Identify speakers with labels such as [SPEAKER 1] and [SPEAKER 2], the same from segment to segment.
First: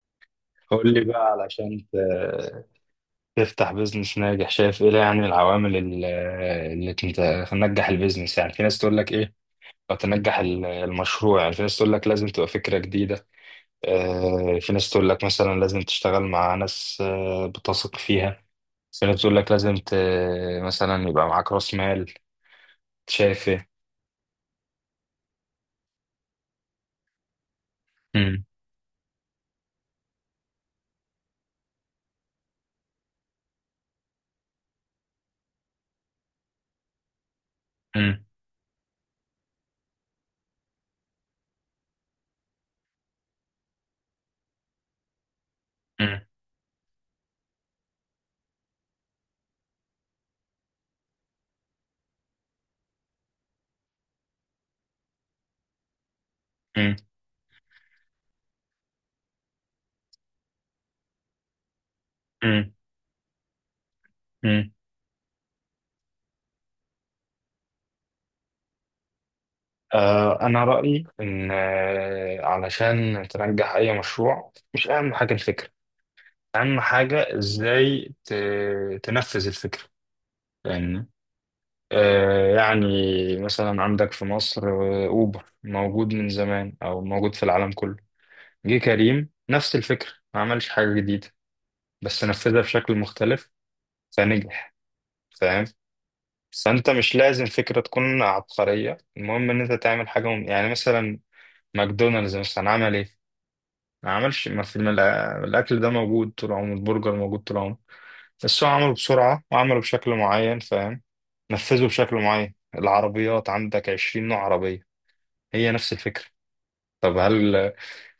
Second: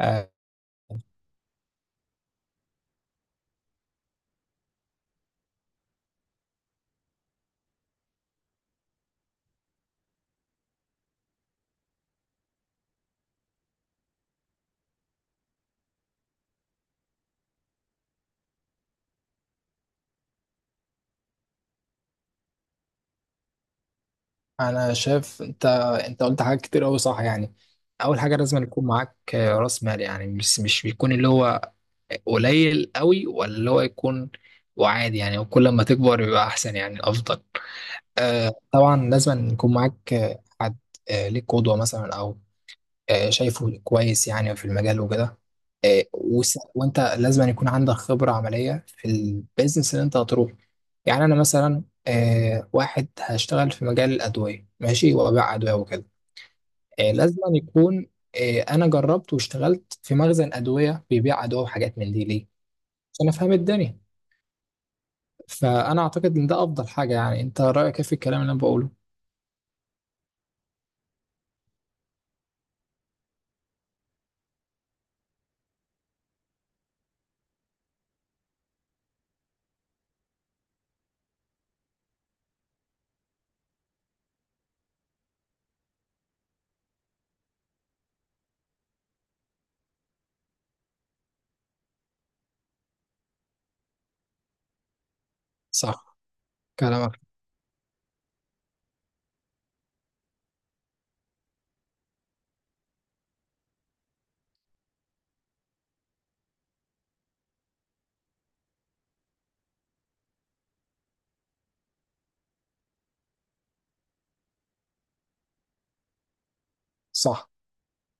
[SPEAKER 1] آه،
[SPEAKER 2] قول لي بقى، علشان تفتح بيزنس ناجح. شايف ايه، يعني العوامل اللي تنجح البيزنس؟ يعني في ناس تقول لك ايه، او تنجح المشروع. يعني في ناس تقول لك لازم تبقى فكرة جديدة، في ناس تقول لك مثلا لازم تشتغل مع ناس بتثق فيها. في ناس تقول لك مثلا يبقى معاك راس مال. شايف ايه؟
[SPEAKER 1] انا شايف انت قلت حاجات كتير قوي، صح يعني. اول حاجه
[SPEAKER 2] مم.
[SPEAKER 1] لازم يكون معاك راس مال، يعني مش بيكون اللي هو قليل قوي ولا اللي هو يكون وعادي يعني، وكل ما تكبر يبقى احسن يعني افضل.
[SPEAKER 2] مم.
[SPEAKER 1] طبعا لازم يكون معاك حد ليك قدوه مثلا، او شايفه كويس يعني في المجال وكده.
[SPEAKER 2] مم.
[SPEAKER 1] وانت لازم أن يكون عندك خبرة عملية في البيزنس اللي انت هتروح. يعني انا مثلا واحد هشتغل في مجال الأدوية، ماشي، وأبيع أدوية وكده.
[SPEAKER 2] مم.
[SPEAKER 1] لازم أن يكون. انا جربت واشتغلت في مخزن أدوية بيبيع أدوية وحاجات من دي، ليه؟
[SPEAKER 2] مم.
[SPEAKER 1] عشان افهم الدنيا.
[SPEAKER 2] مم.
[SPEAKER 1] فانا اعتقد ان ده افضل حاجة. يعني انت رأيك إيه في الكلام اللي انا بقوله؟
[SPEAKER 2] أنا رأيي إن علشان تنجح أي مشروع، مش أهم حاجة الفكرة، اهم حاجه ازاي تنفذ الفكره. يعني، يعني مثلا عندك في مصر اوبر موجود من زمان، او موجود في العالم كله. جه كريم نفس الفكره، ما عملش حاجه جديده، بس نفذها بشكل مختلف فنجح. فاهم.
[SPEAKER 1] صح.
[SPEAKER 2] فانت مش
[SPEAKER 1] كلامك
[SPEAKER 2] لازم فكره تكون عبقريه، المهم ان انت تعمل حاجه. يعني مثلا ماكدونالدز مثلا عمل ايه، ما عملش، ما في، ما الاكل ده موجود طول عمره، البرجر موجود طول عمره، بس هو عمله بسرعة وعمله بشكل معين. فاهم. نفذه بشكل معين. العربيات عندك 20 نوع عربية، هي نفس الفكرة. طب
[SPEAKER 1] صح.
[SPEAKER 2] هل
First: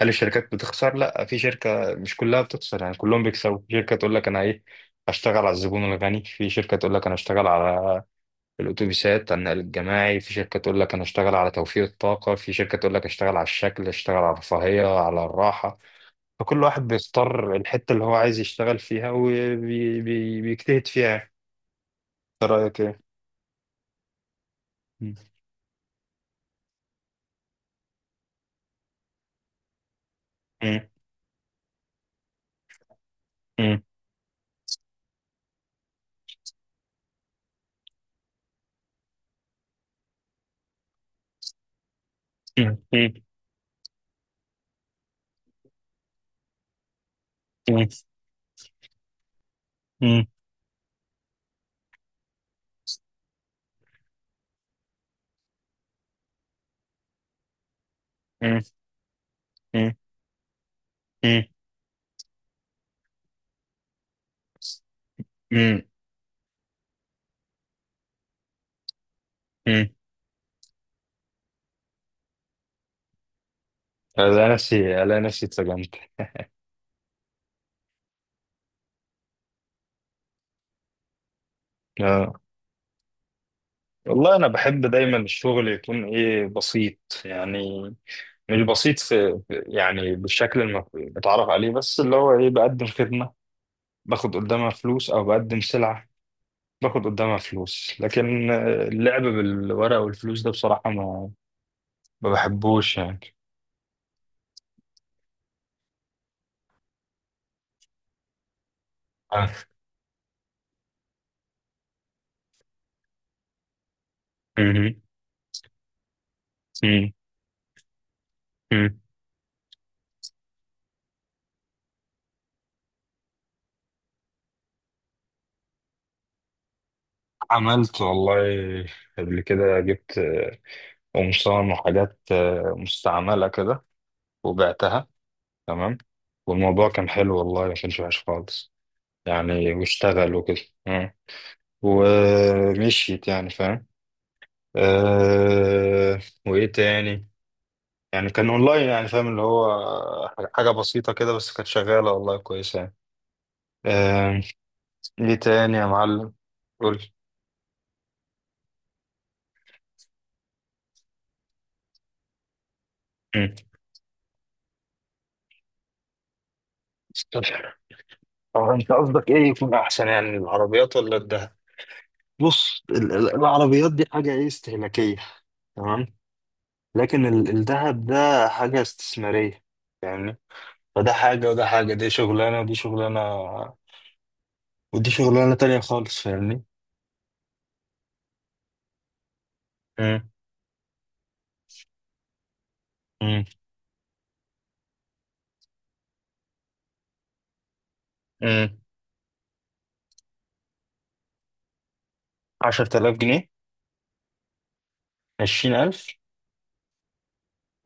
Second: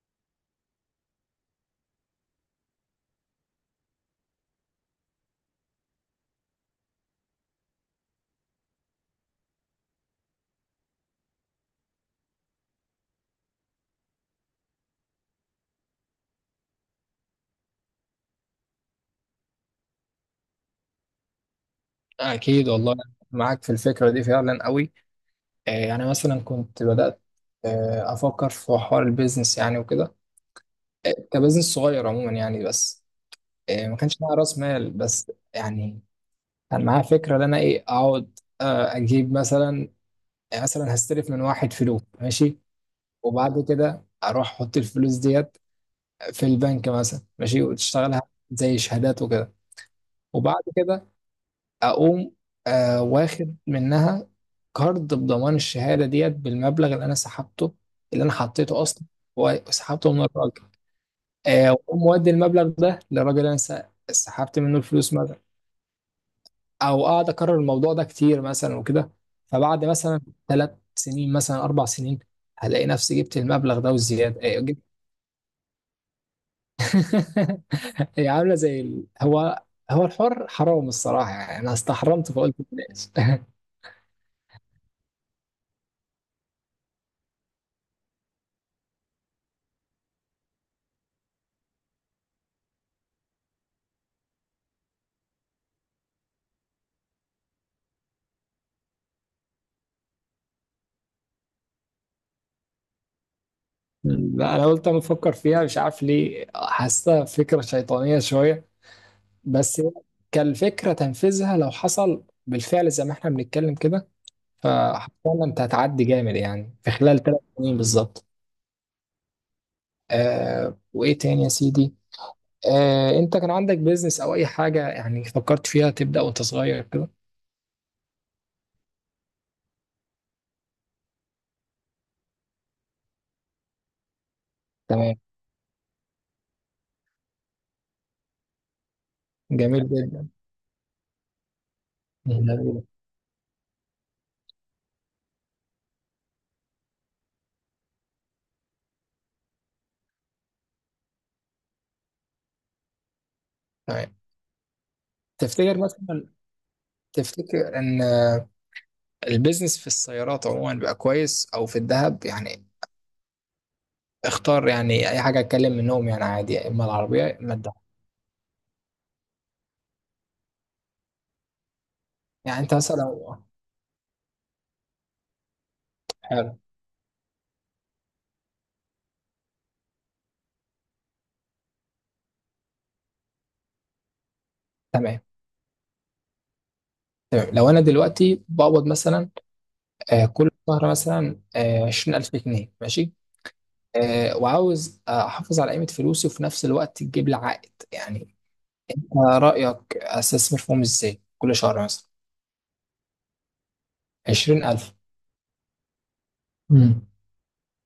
[SPEAKER 2] هل الشركات بتخسر؟ لا، في شركة مش كلها بتخسر، يعني كلهم بيكسبوا. في شركة تقول لك أنا إيه، هشتغل على الزبون الغني، في شركة تقول لك أنا هشتغل على الأتوبيسات، على النقل الجماعي، في شركة تقول لك أنا هشتغل على توفير الطاقة، في شركة تقول لك هشتغل على الشكل، هشتغل على الرفاهية، على الراحة. فكل واحد بيختار الحتة اللي هو عايز يشتغل فيها وبيجتهد فيها. انت
[SPEAKER 1] اكيد
[SPEAKER 2] رايك
[SPEAKER 1] والله،
[SPEAKER 2] ايه؟
[SPEAKER 1] معاك في الفكرة دي فعلا قوي.
[SPEAKER 2] مم.
[SPEAKER 1] يعني مثلا كنت بدأت أفكر في حوار البيزنس يعني وكده،
[SPEAKER 2] مم.
[SPEAKER 1] كبزنس صغير عموما يعني. بس
[SPEAKER 2] مم.
[SPEAKER 1] ما كانش معايا رأس مال، بس يعني كان معايا فكرة، إن أنا إيه، أقعد أجيب مثلا، يعني مثلا هستلف من واحد فلوس، ماشي،
[SPEAKER 2] مم. مم.
[SPEAKER 1] وبعد كده أروح أحط الفلوس ديت في البنك مثلا، ماشي،
[SPEAKER 2] مم.
[SPEAKER 1] وتشتغلها زي شهادات وكده. وبعد كده اقوم واخد منها كارد بضمان الشهاده ديت بالمبلغ اللي انا سحبته، اللي انا
[SPEAKER 2] مم.
[SPEAKER 1] حطيته اصلا،
[SPEAKER 2] مم.
[SPEAKER 1] وسحبته من الراجل.
[SPEAKER 2] مم.
[SPEAKER 1] واقوم مودي المبلغ ده للراجل اللي انا سحبت منه الفلوس مثلا،
[SPEAKER 2] مم.
[SPEAKER 1] او اقعد اكرر الموضوع ده كتير مثلا وكده. فبعد
[SPEAKER 2] مم.
[SPEAKER 1] مثلا 3 سنين مثلا، 4 سنين، هلاقي نفسي جبت المبلغ ده
[SPEAKER 2] الاقي
[SPEAKER 1] والزياده. جبت.
[SPEAKER 2] نفسي الاقي نفسي اتسجنت.
[SPEAKER 1] هي عامله زي هو الحر حرام الصراحه، يعني انا استحرمت
[SPEAKER 2] آه.
[SPEAKER 1] فقلت بلاش.
[SPEAKER 2] والله انا بحب دايما الشغل يكون ايه، بسيط. يعني مش بسيط، يعني بالشكل المتعارف عليه، بس اللي هو ايه، بقدم خدمة باخد قدامها فلوس، او بقدم سلعة باخد قدامها فلوس. لكن اللعب بالورق والفلوس ده، بصراحة، ما بحبوش يعني.
[SPEAKER 1] لا، انا قلت انا بفكر فيها مش عارف ليه، حاسه فكره شيطانيه شويه.
[SPEAKER 2] آه.
[SPEAKER 1] بس هي كالفكره، تنفيذها لو حصل بالفعل زي ما احنا بنتكلم كده،
[SPEAKER 2] مم.
[SPEAKER 1] فحرفيا انت هتعدي جامد يعني في خلال 3 سنين بالظبط.
[SPEAKER 2] مم.
[SPEAKER 1] وايه تاني يا سيدي؟ انت كان عندك بيزنس او اي حاجه يعني فكرت فيها تبدا وانت صغير كده؟
[SPEAKER 2] عملت والله، قبل كده جبت أم صام وحاجات مستعملة كده، وبعتها.
[SPEAKER 1] تمام.
[SPEAKER 2] تمام. والموضوع كان حلو والله، ما كانش وحش خالص يعني،
[SPEAKER 1] جميل جدا.
[SPEAKER 2] واشتغل وكده. مم.
[SPEAKER 1] جميل.
[SPEAKER 2] ومشيت يعني، فاهم. أه. وإيه تاني. يعني كان أونلاين، يعني فاهم، اللي هو حاجة بسيطة كده، بس كانت شغالة والله، كويسة يعني.
[SPEAKER 1] تمام.
[SPEAKER 2] أه. إيه تاني
[SPEAKER 1] تفتكر
[SPEAKER 2] يا
[SPEAKER 1] مثلا،
[SPEAKER 2] معلم؟ قول.
[SPEAKER 1] تفتكر ان البيزنس في السيارات عموما بقى كويس، او في الذهب يعني؟
[SPEAKER 2] مم.
[SPEAKER 1] اختار يعني اي حاجه اتكلم منهم يعني، عادي، يا اما العربيه يا
[SPEAKER 2] طب،
[SPEAKER 1] اما الدهب.
[SPEAKER 2] هو أنت قصدك إيه يكون أحسن، يعني العربيات ولا الدهب؟
[SPEAKER 1] يعني انت
[SPEAKER 2] بص،
[SPEAKER 1] مثلا لو-
[SPEAKER 2] العربيات دي حاجة، ايه، استهلاكية. تمام.
[SPEAKER 1] حلو.
[SPEAKER 2] لكن الذهب ده حاجة استثمارية يعني. فده حاجة وده حاجة، دي شغلانة ودي شغلانة، ودي
[SPEAKER 1] تمام.
[SPEAKER 2] شغلانة تانية خالص. فاهمني.
[SPEAKER 1] تمام، لو انا دلوقتي بقبض مثلا
[SPEAKER 2] امم.
[SPEAKER 1] كل شهر مثلا 20000 جنيه، ماشي،
[SPEAKER 2] امم.
[SPEAKER 1] وعاوز احافظ على قيمه فلوسي وفي نفس الوقت تجيب لي عائد يعني.
[SPEAKER 2] امم.
[SPEAKER 1] أنت رايك استثمر فيهم ازاي كل شهر مثلا؟
[SPEAKER 2] 10000 جنيه.
[SPEAKER 1] 20000.
[SPEAKER 2] 20000.
[SPEAKER 1] امم.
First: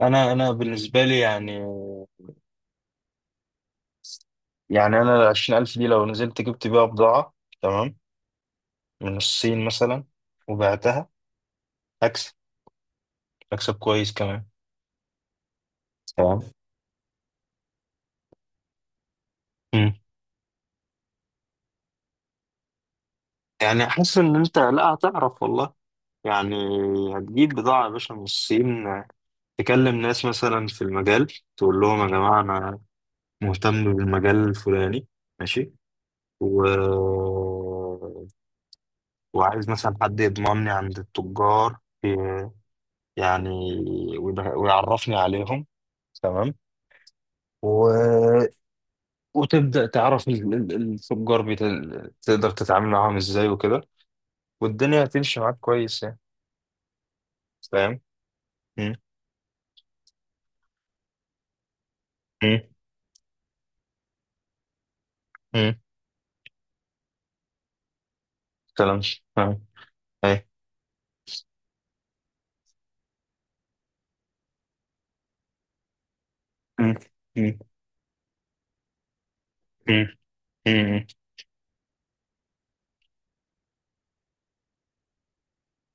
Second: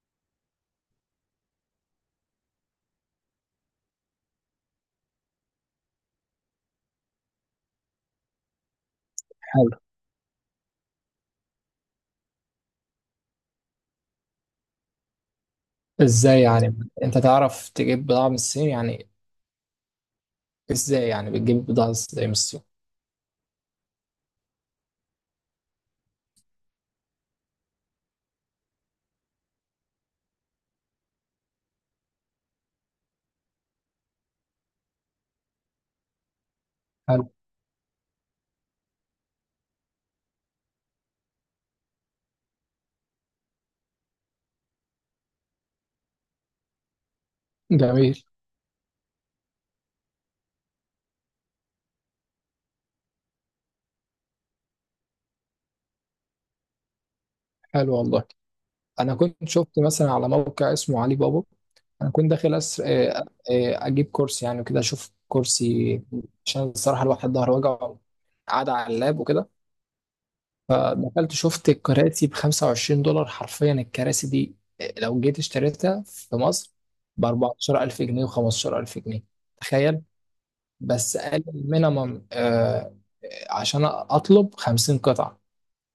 [SPEAKER 2] أنا بالنسبة لي يعني، يعني أنا ال 20000 دي لو نزلت جبت بيها بضاعة، تمام، من الصين
[SPEAKER 1] حلو.
[SPEAKER 2] مثلا، وبعتها، أكسب، أكسب كويس كمان.
[SPEAKER 1] ازاي
[SPEAKER 2] تمام.
[SPEAKER 1] يعني انت تعرف تجيب بضاعه من الصين يعني؟
[SPEAKER 2] مم.
[SPEAKER 1] ازاي يعني بتجيب بضاعه ازاي من الصين؟
[SPEAKER 2] يعني حاسس ان انت لا، هتعرف والله يعني. هتجيب بضاعة يا باشا من الصين، تكلم ناس مثلا في المجال، تقول لهم يا جماعة، أنا مهتم بالمجال الفلاني، ماشي، و...
[SPEAKER 1] حلو.
[SPEAKER 2] وعايز مثلا حد يضمني عند التجار، ي- يعني ويعرفني عليهم. تمام.
[SPEAKER 1] جميل.
[SPEAKER 2] و... وتبدأ تعرف التجار، تقدر تتعامل معاهم ازاي وكده، والدنيا هتمشي معاك كويس يعني.
[SPEAKER 1] حلو
[SPEAKER 2] فاهم؟
[SPEAKER 1] والله.
[SPEAKER 2] مم.
[SPEAKER 1] انا كنت شفت مثلا على موقع اسمه علي بابا. انا كنت داخل
[SPEAKER 2] مم.
[SPEAKER 1] أسر... آه، آه، اجيب كرسي يعني وكده، اشوف
[SPEAKER 2] مم.
[SPEAKER 1] كرسي عشان الصراحه الواحد ظهره وجعه قاعد على
[SPEAKER 2] كلام.
[SPEAKER 1] اللاب وكده.
[SPEAKER 2] فاهم.
[SPEAKER 1] دخلت شفت الكراسي ب 25 دولار حرفيا، الكراسي دي لو جيت اشتريتها في مصر
[SPEAKER 2] مم.
[SPEAKER 1] ب
[SPEAKER 2] مم.
[SPEAKER 1] 14000 جنيه و15000 جنيه، تخيل.
[SPEAKER 2] مم. مم.
[SPEAKER 1] بس قال المينيمم عشان اطلب 50 قطعه.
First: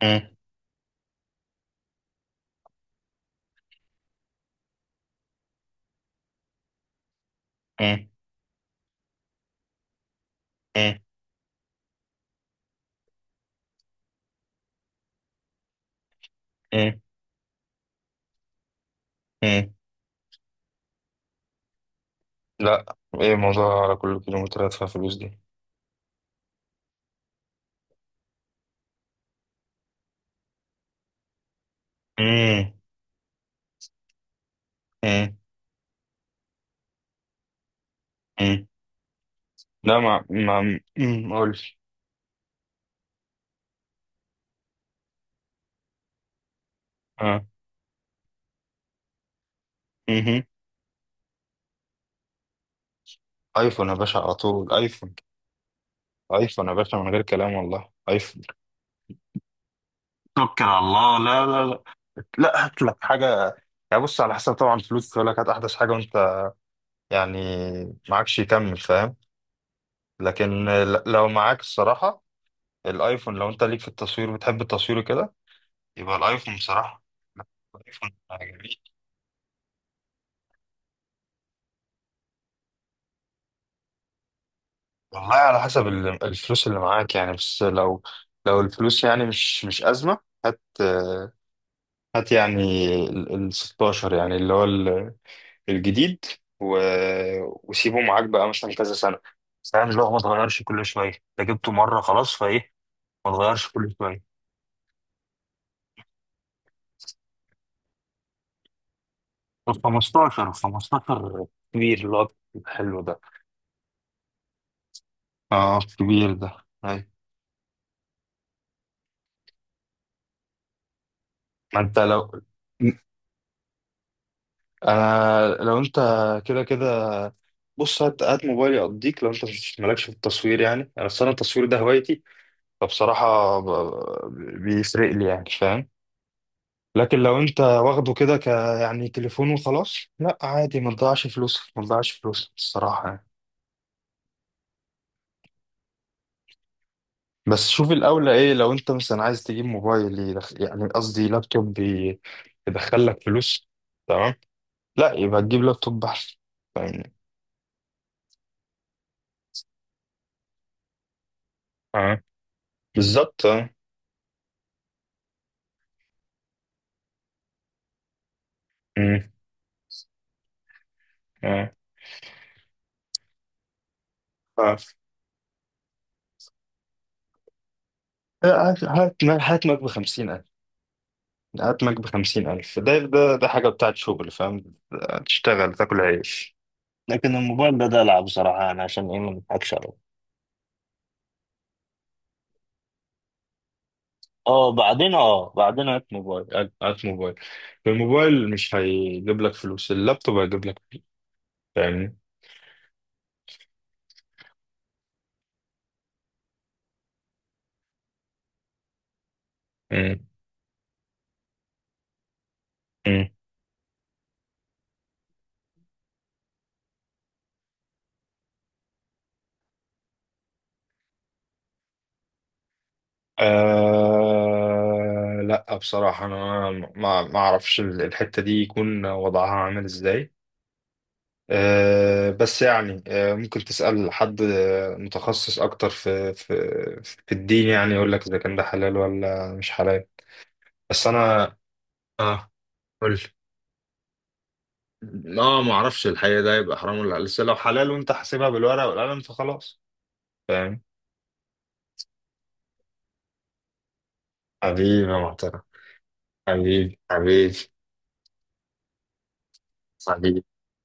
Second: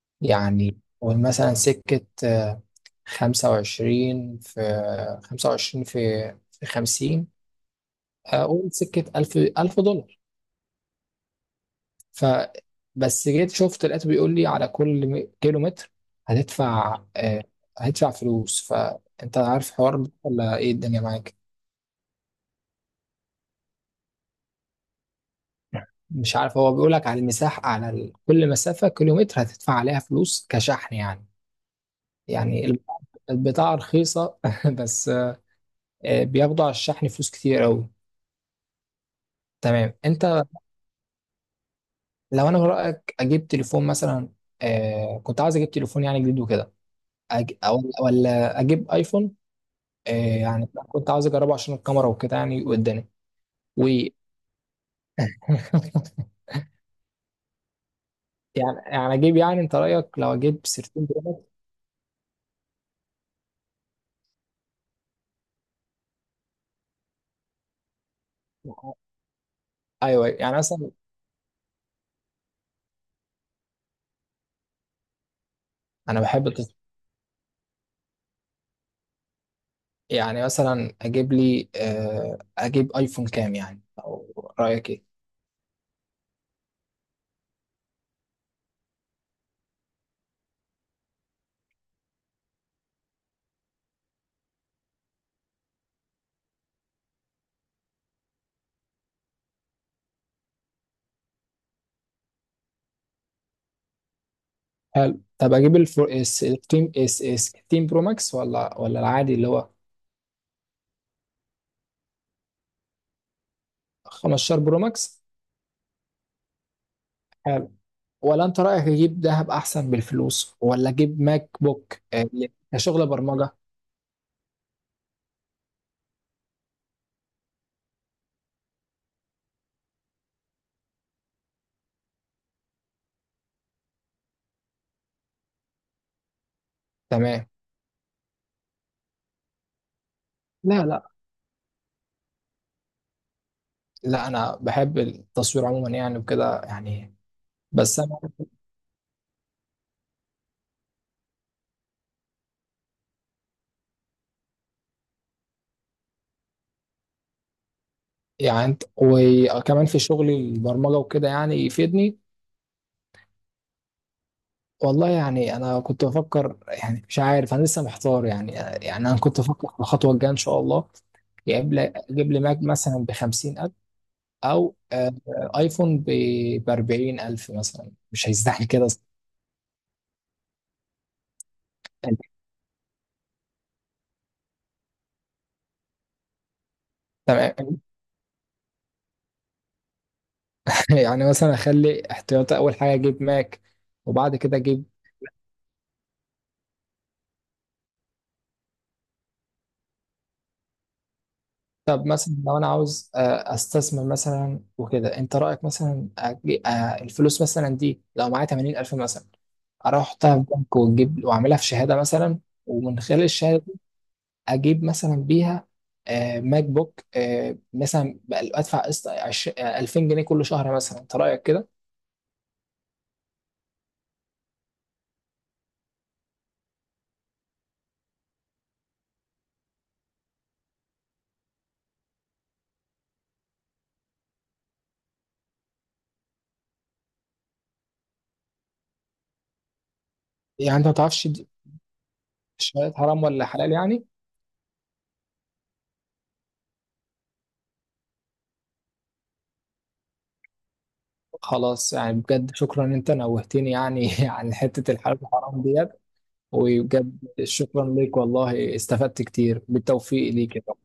[SPEAKER 2] مم.
[SPEAKER 1] يعني قول مثلا سكة 25 في 25 في 50،
[SPEAKER 2] مم.
[SPEAKER 1] أقول سكة ألف ألف دولار.
[SPEAKER 2] مم.
[SPEAKER 1] ف بس جيت شفت لقيته بيقول لي على كل كيلو متر
[SPEAKER 2] مم.
[SPEAKER 1] هتدفع، هتدفع فلوس. فأنت عارف
[SPEAKER 2] مم.
[SPEAKER 1] حوار ده ولا إيه الدنيا معاك؟
[SPEAKER 2] لا، ايه الموضوع على كل كيلومتر هدفع فلوس دي؟
[SPEAKER 1] مش عارف، هو بيقول لك على المساحة، على كل مسافة كيلومتر هتدفع عليها فلوس كشحن يعني.
[SPEAKER 2] مم.
[SPEAKER 1] يعني البضاعة رخيصة، بس
[SPEAKER 2] مم.
[SPEAKER 1] بياخدوا على الشحن فلوس كتير أوي.
[SPEAKER 2] مم.
[SPEAKER 1] تمام.
[SPEAKER 2] لا، ما ما مم. قولش.
[SPEAKER 1] لو انا، من رايك اجيب تليفون مثلا؟ كنت عاوز اجيب تليفون يعني جديد وكده.
[SPEAKER 2] اه.
[SPEAKER 1] او ولا اجيب ايفون؟ آه
[SPEAKER 2] مهم.
[SPEAKER 1] يعني كنت عاوز اجربه عشان الكاميرا وكده يعني قدامي. و
[SPEAKER 2] ايفون يا باشا، على طول ايفون. ايفون يا باشا، من غير كلام والله، ايفون.
[SPEAKER 1] يعني اجيب، يعني انت رايك لو اجيب
[SPEAKER 2] توكل على
[SPEAKER 1] 13
[SPEAKER 2] الله. لا
[SPEAKER 1] برو
[SPEAKER 2] لا لا، لا هات لك حاجه. يعني بص، على حسب طبعا الفلوس، يقول لك هات احدث حاجه، وانت يعني معكش، يكمل،
[SPEAKER 1] ماكس؟
[SPEAKER 2] فاهم.
[SPEAKER 1] ايوه يعني
[SPEAKER 2] لكن
[SPEAKER 1] مثلا.
[SPEAKER 2] لو معاك الصراحه الايفون، لو انت ليك في التصوير، بتحب التصوير كده، يبقى
[SPEAKER 1] انا بحب
[SPEAKER 2] الايفون
[SPEAKER 1] التص-
[SPEAKER 2] بصراحة. لا، الايفون جميل.
[SPEAKER 1] يعني مثلا اجيب لي، اجيب ايفون كام يعني، او رايك ايه؟
[SPEAKER 2] والله على حسب الفلوس اللي معاك يعني، بس لو الفلوس يعني مش أزمة، هات هات يعني ال 16 يعني، اللي هو الجديد، و... وسيبه معاك بقى مثلا كذا سنة، فاهم، اللي هو ما تغيرش كل شوية، انت جبته مرة خلاص فايه، ما تغيرش كل شوية.
[SPEAKER 1] حلو. طب اجيب ال 14، ال 16 برو ماكس، ولا العادي اللي هو
[SPEAKER 2] ال 15، 15 كبير اللي هو الحلو ده.
[SPEAKER 1] 15 برو ماكس؟
[SPEAKER 2] اه كبير ده. أيوة.
[SPEAKER 1] حلو. ولا انت رايك اجيب ذهب احسن بالفلوس، ولا اجيب ماك
[SPEAKER 2] ما
[SPEAKER 1] بوك
[SPEAKER 2] انت لو،
[SPEAKER 1] كشغل برمجه؟
[SPEAKER 2] انا لو انت، كده كده، بص هات، هات موبايلي اقضيك، لو انت مالكش في التصوير يعني، انا اصلا التصوير ده هوايتي، فبصراحه بيفرق لي يعني، فاهم. لكن لو
[SPEAKER 1] تمام.
[SPEAKER 2] انت واخده كده يعني تليفون وخلاص، لا، عادي،
[SPEAKER 1] لا
[SPEAKER 2] ما
[SPEAKER 1] لا
[SPEAKER 2] تضيعش فلوسك، ما تضيعش فلوسك الصراحه يعني.
[SPEAKER 1] لا، انا بحب التصوير عموما يعني وكده يعني.
[SPEAKER 2] بس شوف
[SPEAKER 1] بس انا
[SPEAKER 2] الاولى ايه، لو انت مثلا عايز تجيب موبايل يعني قصدي لابتوب يدخل لك فلوس، تمام، لا، يبقى تجيب لابتوب احسن، فاهمني.
[SPEAKER 1] يعني انت، وكمان في شغلي البرمجه وكده يعني يفيدني.
[SPEAKER 2] اه، بالظبط، اه.
[SPEAKER 1] والله يعني انا كنت بفكر، يعني مش عارف انا لسه محتار يعني. يعني انا
[SPEAKER 2] امم.
[SPEAKER 1] كنت بفكر في الخطوه الجايه ان شاء الله. يجيب لي اجيب لي ماك مثلا ب 50000، او
[SPEAKER 2] اه.
[SPEAKER 1] ايفون ب 40000 مثلا، مش هيستحمل
[SPEAKER 2] هات
[SPEAKER 1] كده.
[SPEAKER 2] هات هات ماك بـ50000، هات ماك بـ50000، ده حاجة بتاعت شغل، فاهم. تشتغل تاكل عيش. لكن الموبايل
[SPEAKER 1] تمام.
[SPEAKER 2] ده دلع، بصراحة، أنا عشان إيه، ما نضحكش عليه.
[SPEAKER 1] يعني مثلا اخلي احتياطي، اول حاجه اجيب ماك وبعد كده
[SPEAKER 2] أه
[SPEAKER 1] اجيب.
[SPEAKER 2] بعدين، أه بعدين هات موبايل، هات هات موبايل. الموبايل مش هيجيب لك فلوس، اللابتوب هيجيب لك فلوس،
[SPEAKER 1] طب
[SPEAKER 2] فاهمني.
[SPEAKER 1] مثلا لو انا عاوز استثمر مثلا وكده، انت رايك مثلا، الفلوس مثلا دي لو معايا 80 الف مثلا، اروح
[SPEAKER 2] مم.
[SPEAKER 1] احطها في بنك واجيب واعملها في شهاده مثلا. ومن خلال
[SPEAKER 2] مم.
[SPEAKER 1] الشهاده دي اجيب مثلا بيها ماك بوك، مثلا ادفع قسط 2000 جنيه كل شهر مثلا، انت رايك كده؟
[SPEAKER 2] لا، بصراحة أنا ما أعرفش الحتة دي يكون وضعها عامل إزاي. بس يعني، ممكن تسأل حد متخصص أكتر في في الدين يعني، يقول لك إذا كان ده حلال ولا مش حلال.
[SPEAKER 1] يعني انت ما
[SPEAKER 2] بس
[SPEAKER 1] تعرفش دي،
[SPEAKER 2] أنا، آه
[SPEAKER 1] الشهادات
[SPEAKER 2] قول لي.
[SPEAKER 1] حرام ولا حلال يعني؟
[SPEAKER 2] ما أعرفش الحقيقة، ده يبقى حرام ولا لسه، لو حلال وأنت حاسبها بالورقة والقلم فخلاص. فاهم.
[SPEAKER 1] خلاص، يعني بجد شكرا ان انت نوهتني يعني عن حتة
[SPEAKER 2] حبيبي يا
[SPEAKER 1] الحلال
[SPEAKER 2] معترف،
[SPEAKER 1] الحرام ديت.
[SPEAKER 2] حبيبي،
[SPEAKER 1] وبجد
[SPEAKER 2] حبيبي،
[SPEAKER 1] شكرا ليك والله، استفدت كتير، بالتوفيق
[SPEAKER 2] حبيبي.
[SPEAKER 1] ليك.